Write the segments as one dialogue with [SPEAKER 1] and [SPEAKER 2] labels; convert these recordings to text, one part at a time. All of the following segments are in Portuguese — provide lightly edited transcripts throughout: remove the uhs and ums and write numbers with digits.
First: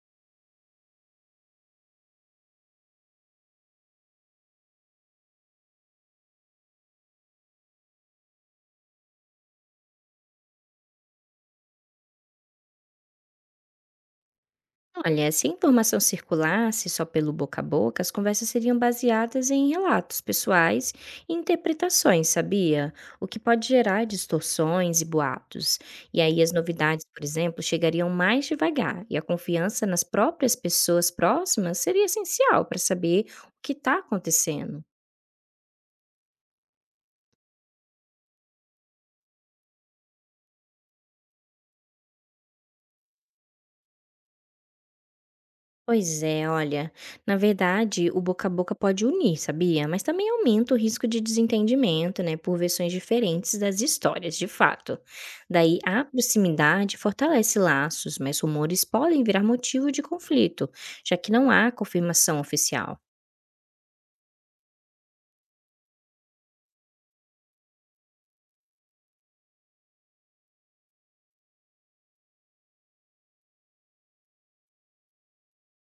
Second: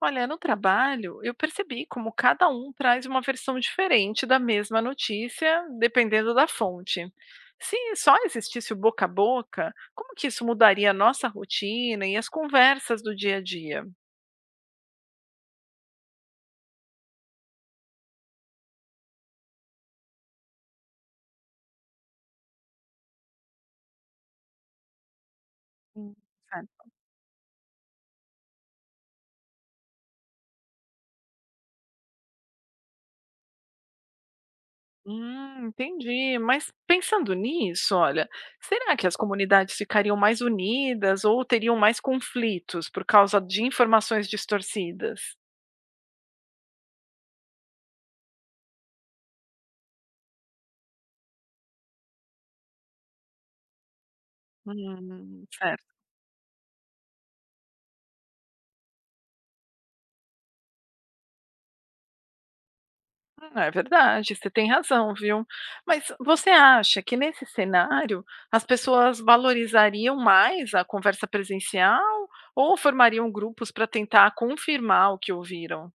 [SPEAKER 1] Olha, no trabalho, eu percebi como cada um traz uma versão diferente da mesma notícia, dependendo da fonte. Se só existisse o boca a boca, como que isso mudaria a nossa rotina e as conversas do dia a dia?
[SPEAKER 2] Olha, se a informação circulasse só pelo boca a boca, as conversas seriam baseadas em relatos pessoais e interpretações, sabia? O que pode gerar distorções e boatos.
[SPEAKER 1] Hum,
[SPEAKER 2] E aí as
[SPEAKER 1] certo.
[SPEAKER 2] novidades, por exemplo, chegariam mais devagar, e a confiança nas próprias pessoas próximas seria essencial para saber o que está acontecendo.
[SPEAKER 1] Entendi. Mas pensando nisso, olha, será que as comunidades ficariam mais unidas ou teriam mais conflitos por causa de informações distorcidas?
[SPEAKER 2] Pois é, olha, na verdade, o boca a boca pode unir, sabia? Mas também aumenta o risco de desentendimento, né, por versões diferentes das histórias, de fato. Daí,
[SPEAKER 1] Certo.
[SPEAKER 2] a proximidade fortalece laços, mas rumores podem virar motivo de conflito, já que não há confirmação oficial.
[SPEAKER 1] É verdade, você tem razão, viu. Mas você acha que nesse cenário as pessoas valorizariam mais a conversa presencial ou formariam grupos para tentar confirmar o que ouviram?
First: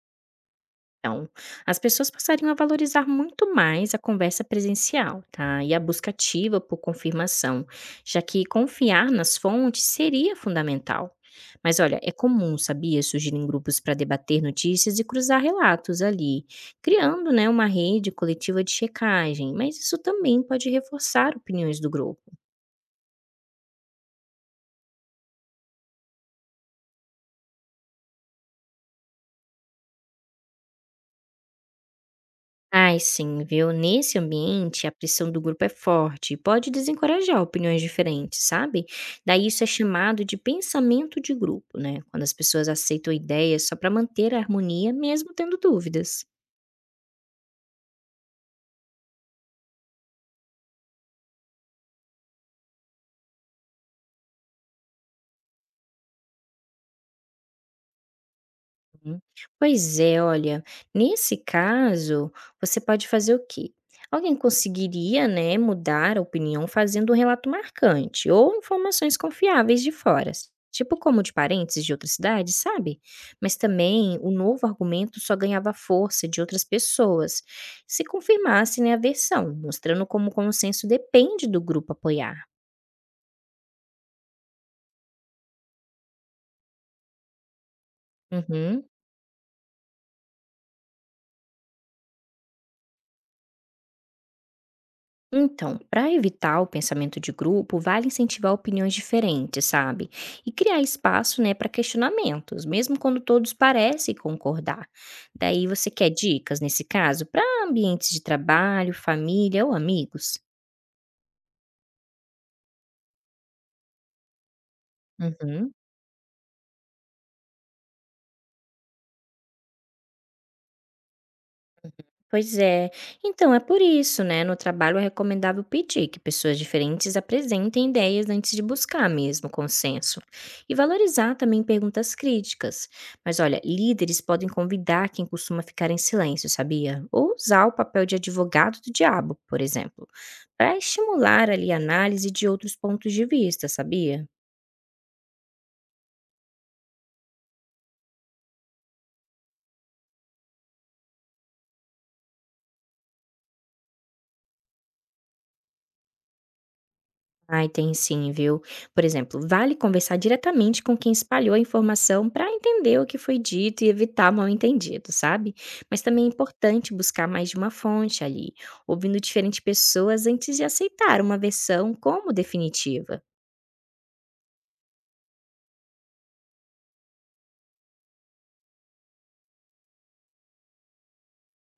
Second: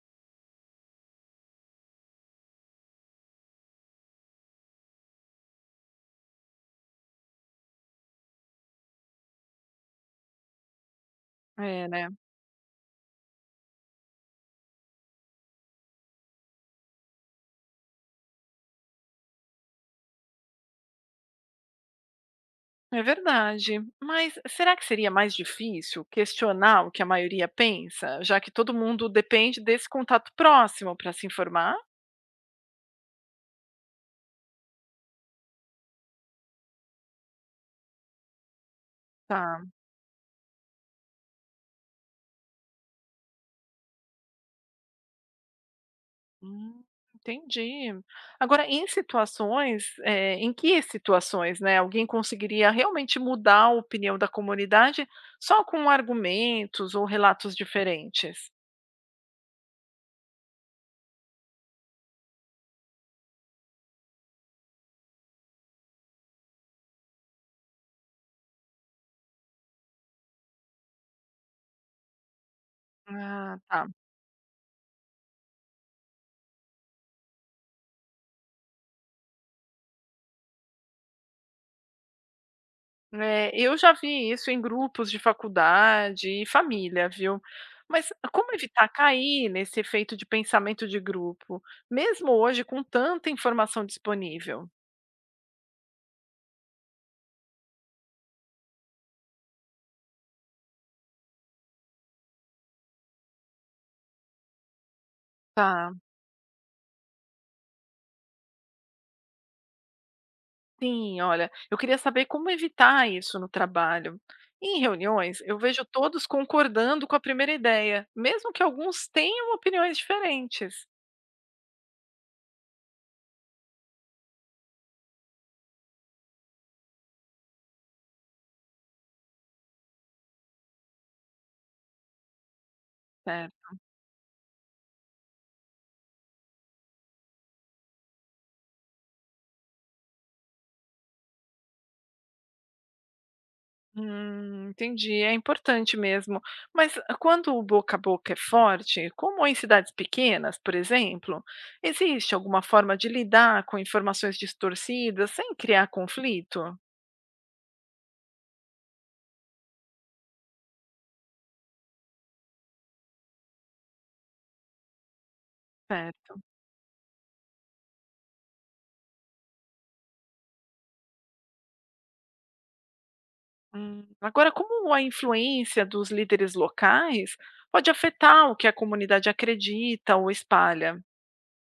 [SPEAKER 2] Então, as pessoas passariam a valorizar muito mais a conversa presencial, tá? E a busca ativa por confirmação, já que confiar nas fontes seria fundamental. Mas
[SPEAKER 1] É,
[SPEAKER 2] olha,
[SPEAKER 1] né.
[SPEAKER 2] é comum, sabia, surgirem grupos para debater notícias e cruzar relatos ali, criando, né, uma rede coletiva de checagem, mas isso também pode reforçar opiniões do grupo.
[SPEAKER 1] É verdade. Mas será que seria mais difícil questionar o que a maioria pensa, já que todo mundo depende desse contato próximo para se informar?
[SPEAKER 2] Ai, sim, viu? Nesse ambiente, a pressão do grupo é forte e pode desencorajar opiniões diferentes, sabe? Daí isso é
[SPEAKER 1] Tá.
[SPEAKER 2] chamado de pensamento de grupo, né? Quando as pessoas aceitam ideias só para manter a harmonia, mesmo tendo dúvidas.
[SPEAKER 1] Hum, entendi. Agora, em situações, em que situações, né, alguém conseguiria realmente mudar a opinião da comunidade só com argumentos ou relatos diferentes?
[SPEAKER 2] Hum. Pois é, olha, nesse caso, você pode fazer o quê? Alguém conseguiria, né, mudar a opinião fazendo um relato marcante ou informações confiáveis de fora, tipo como de parentes de outras cidades, sabe? Mas
[SPEAKER 1] Ah, tá.
[SPEAKER 2] também o novo argumento só ganhava força de outras pessoas se confirmasse, né, a versão, mostrando como o consenso depende do grupo apoiar.
[SPEAKER 1] É, eu já vi isso em grupos de faculdade e família, viu? Mas como
[SPEAKER 2] Uhum.
[SPEAKER 1] evitar cair nesse efeito de pensamento de grupo, mesmo hoje com tanta informação disponível?
[SPEAKER 2] Então, para evitar o pensamento de grupo, vale incentivar opiniões diferentes, sabe? E criar espaço, né, para questionamentos, mesmo quando todos parecem concordar. Daí você
[SPEAKER 1] Tá.
[SPEAKER 2] quer dicas nesse caso para ambientes de trabalho, família ou amigos?
[SPEAKER 1] Sim, olha, eu queria saber como evitar isso no trabalho. Em reuniões, eu
[SPEAKER 2] Uhum.
[SPEAKER 1] vejo todos concordando com a primeira ideia, mesmo que alguns tenham opiniões diferentes.
[SPEAKER 2] Pois é. Então, é por isso, né? No trabalho é recomendável pedir que pessoas diferentes apresentem ideias antes de buscar mesmo consenso. E valorizar também perguntas críticas. Mas olha,
[SPEAKER 1] Certo.
[SPEAKER 2] líderes podem convidar quem costuma ficar em silêncio, sabia? Ou usar o papel de advogado do diabo, por exemplo, para estimular ali a análise de outros pontos de vista, sabia?
[SPEAKER 1] Entendi, é importante mesmo. Mas quando o boca a boca é forte, como em cidades pequenas, por exemplo, existe alguma forma de lidar com informações distorcidas sem criar conflito?
[SPEAKER 2] Ai, tem sim, viu? Por exemplo, vale conversar diretamente com quem espalhou a informação para entender o que foi dito e evitar mal-entendido, sabe? Mas também é
[SPEAKER 1] Certo.
[SPEAKER 2] importante buscar mais de uma fonte ali, ouvindo diferentes pessoas antes de aceitar uma versão como definitiva.
[SPEAKER 1] Agora, como a influência dos líderes locais pode afetar o que a comunidade acredita ou espalha?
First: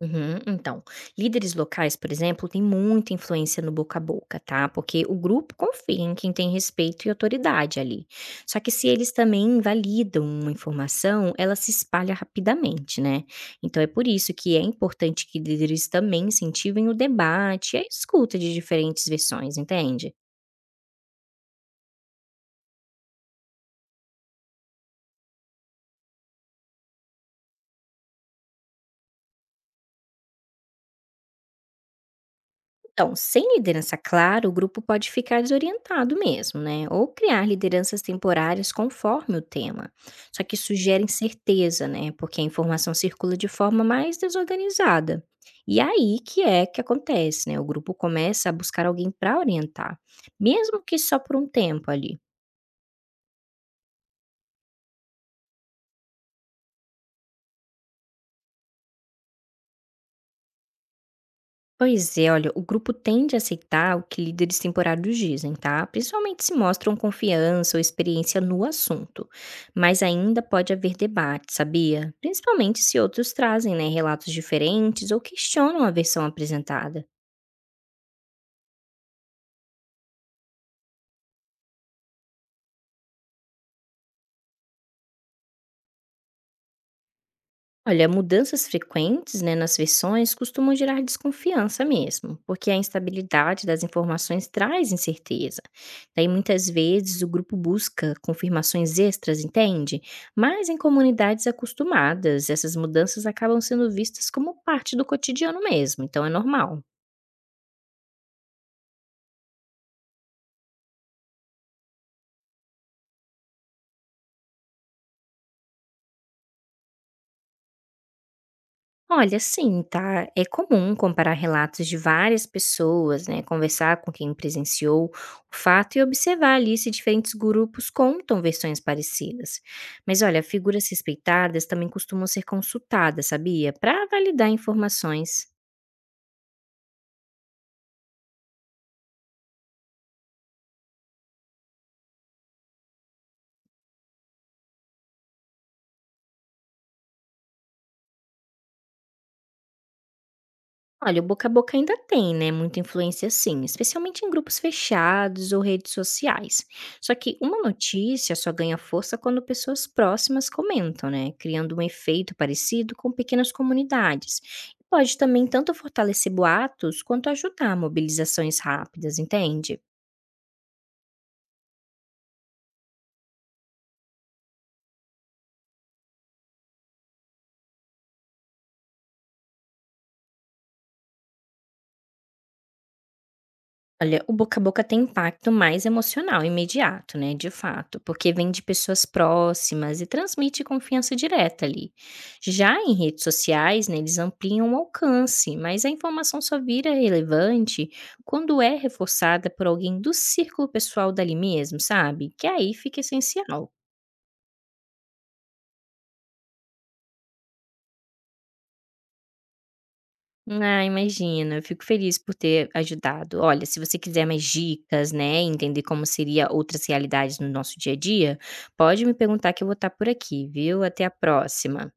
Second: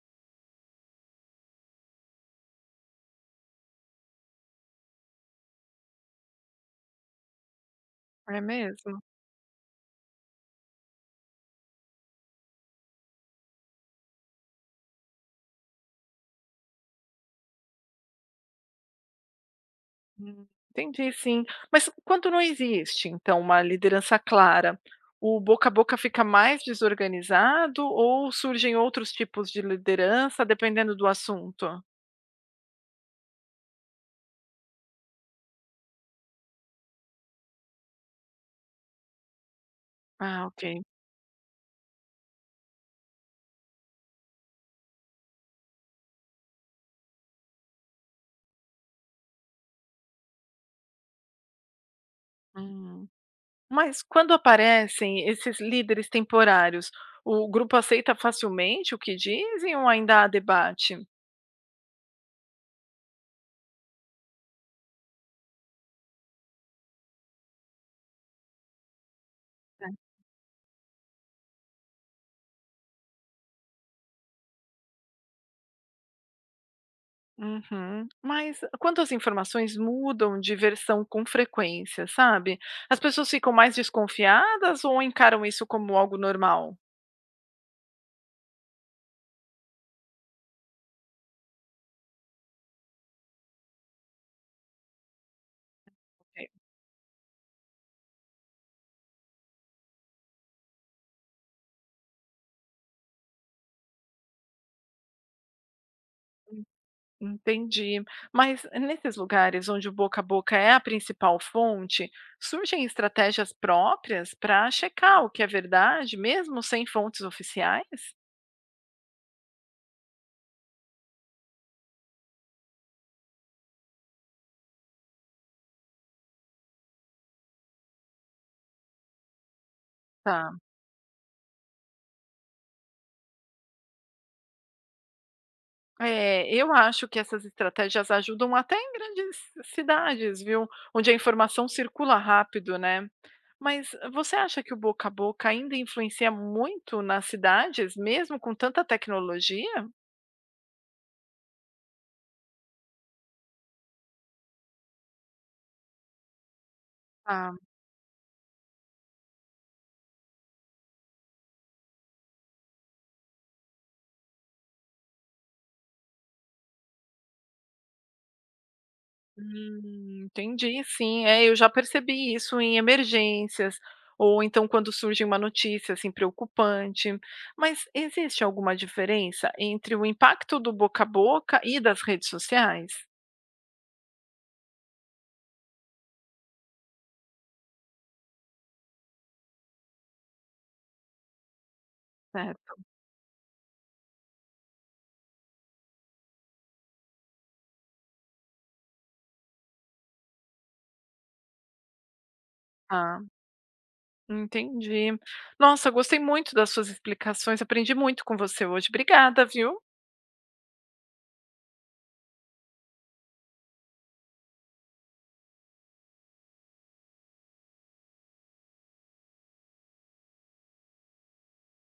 [SPEAKER 2] Uhum. Então, líderes locais, por exemplo, têm muita influência no boca a boca, tá? Porque o grupo confia em quem tem respeito e autoridade ali.
[SPEAKER 1] É
[SPEAKER 2] Só que se
[SPEAKER 1] mesmo?
[SPEAKER 2] eles também invalidam uma informação, ela se espalha rapidamente, né? Então é por isso que é importante que líderes também incentivem o debate e a escuta de diferentes versões, entende?
[SPEAKER 1] Entendi, sim. Mas quando não existe, então, uma liderança clara, o boca a boca fica mais desorganizado ou surgem outros tipos de liderança, dependendo do assunto?
[SPEAKER 2] Então, sem liderança clara, o grupo pode ficar desorientado mesmo, né? Ou criar lideranças temporárias conforme o tema. Só
[SPEAKER 1] Ah,
[SPEAKER 2] que isso
[SPEAKER 1] ok.
[SPEAKER 2] gera incerteza, né? Porque a informação circula de forma mais desorganizada. E aí que é que acontece, né? O grupo começa a buscar alguém para orientar, mesmo que só por um tempo ali.
[SPEAKER 1] Hum. Mas quando aparecem esses líderes temporários, o grupo aceita facilmente o que dizem ou ainda há debate?
[SPEAKER 2] Pois é, olha, o grupo tende a aceitar o que líderes temporários dizem, tá? Principalmente se mostram confiança ou experiência no assunto. Mas ainda pode haver debate, sabia? Principalmente se outros trazem, né, relatos diferentes ou questionam a versão apresentada.
[SPEAKER 1] Uhum. Mas quando as informações mudam de versão com frequência, sabe? As pessoas ficam mais desconfiadas ou encaram isso como algo normal?
[SPEAKER 2] Olha, mudanças frequentes, né, nas versões costumam gerar desconfiança mesmo, porque a instabilidade das informações traz incerteza. Daí
[SPEAKER 1] É,
[SPEAKER 2] muitas vezes o grupo busca confirmações extras, entende? Mas em comunidades acostumadas, essas mudanças acabam sendo vistas como parte do cotidiano mesmo, então é
[SPEAKER 1] en-
[SPEAKER 2] normal.
[SPEAKER 1] entendi. Mas nesses lugares onde o boca a boca é a principal fonte, surgem estratégias próprias para checar o que é verdade, mesmo sem fontes oficiais?
[SPEAKER 2] Olha, sim, tá? É comum comparar relatos de várias pessoas, né? Conversar com quem presenciou o fato e observar ali se diferentes grupos contam versões parecidas. Mas olha,
[SPEAKER 1] Tá.
[SPEAKER 2] figuras respeitadas também costumam ser consultadas, sabia? Para validar informações.
[SPEAKER 1] É, eu acho que essas estratégias ajudam até em grandes cidades, viu? Onde a informação circula rápido, né? Mas você acha que o boca a boca ainda influencia muito nas cidades, mesmo com tanta tecnologia?
[SPEAKER 2] Olha, o boca a boca ainda tem, né, muita influência sim, especialmente em grupos fechados ou redes sociais. Só que
[SPEAKER 1] Ah,
[SPEAKER 2] uma notícia só ganha força quando pessoas próximas comentam, né, criando um efeito parecido com pequenas comunidades. E pode também tanto fortalecer boatos quanto ajudar mobilizações rápidas, entende?
[SPEAKER 1] entendi, sim. É, eu já percebi isso em emergências, ou então quando surge uma notícia assim preocupante. Mas existe alguma diferença entre o impacto do boca a boca e das redes sociais?
[SPEAKER 2] Olha, o boca a boca tem impacto mais emocional, imediato, né, de fato, porque vem de pessoas próximas e transmite confiança direta ali.
[SPEAKER 1] Certo.
[SPEAKER 2] Já em redes sociais, né, eles ampliam o alcance, mas a informação só vira relevante quando é reforçada por alguém do círculo pessoal dali mesmo, sabe? Que aí fica
[SPEAKER 1] Ah,
[SPEAKER 2] essencial.
[SPEAKER 1] entendi. Nossa, gostei muito das suas explicações. Aprendi muito com você hoje. Obrigada, viu?
[SPEAKER 2] Ah, imagina, eu fico feliz por ter ajudado. Olha, se você quiser mais dicas, né, entender como seria outras realidades no nosso dia a dia, pode me perguntar que eu vou estar por aqui, viu? Até a próxima.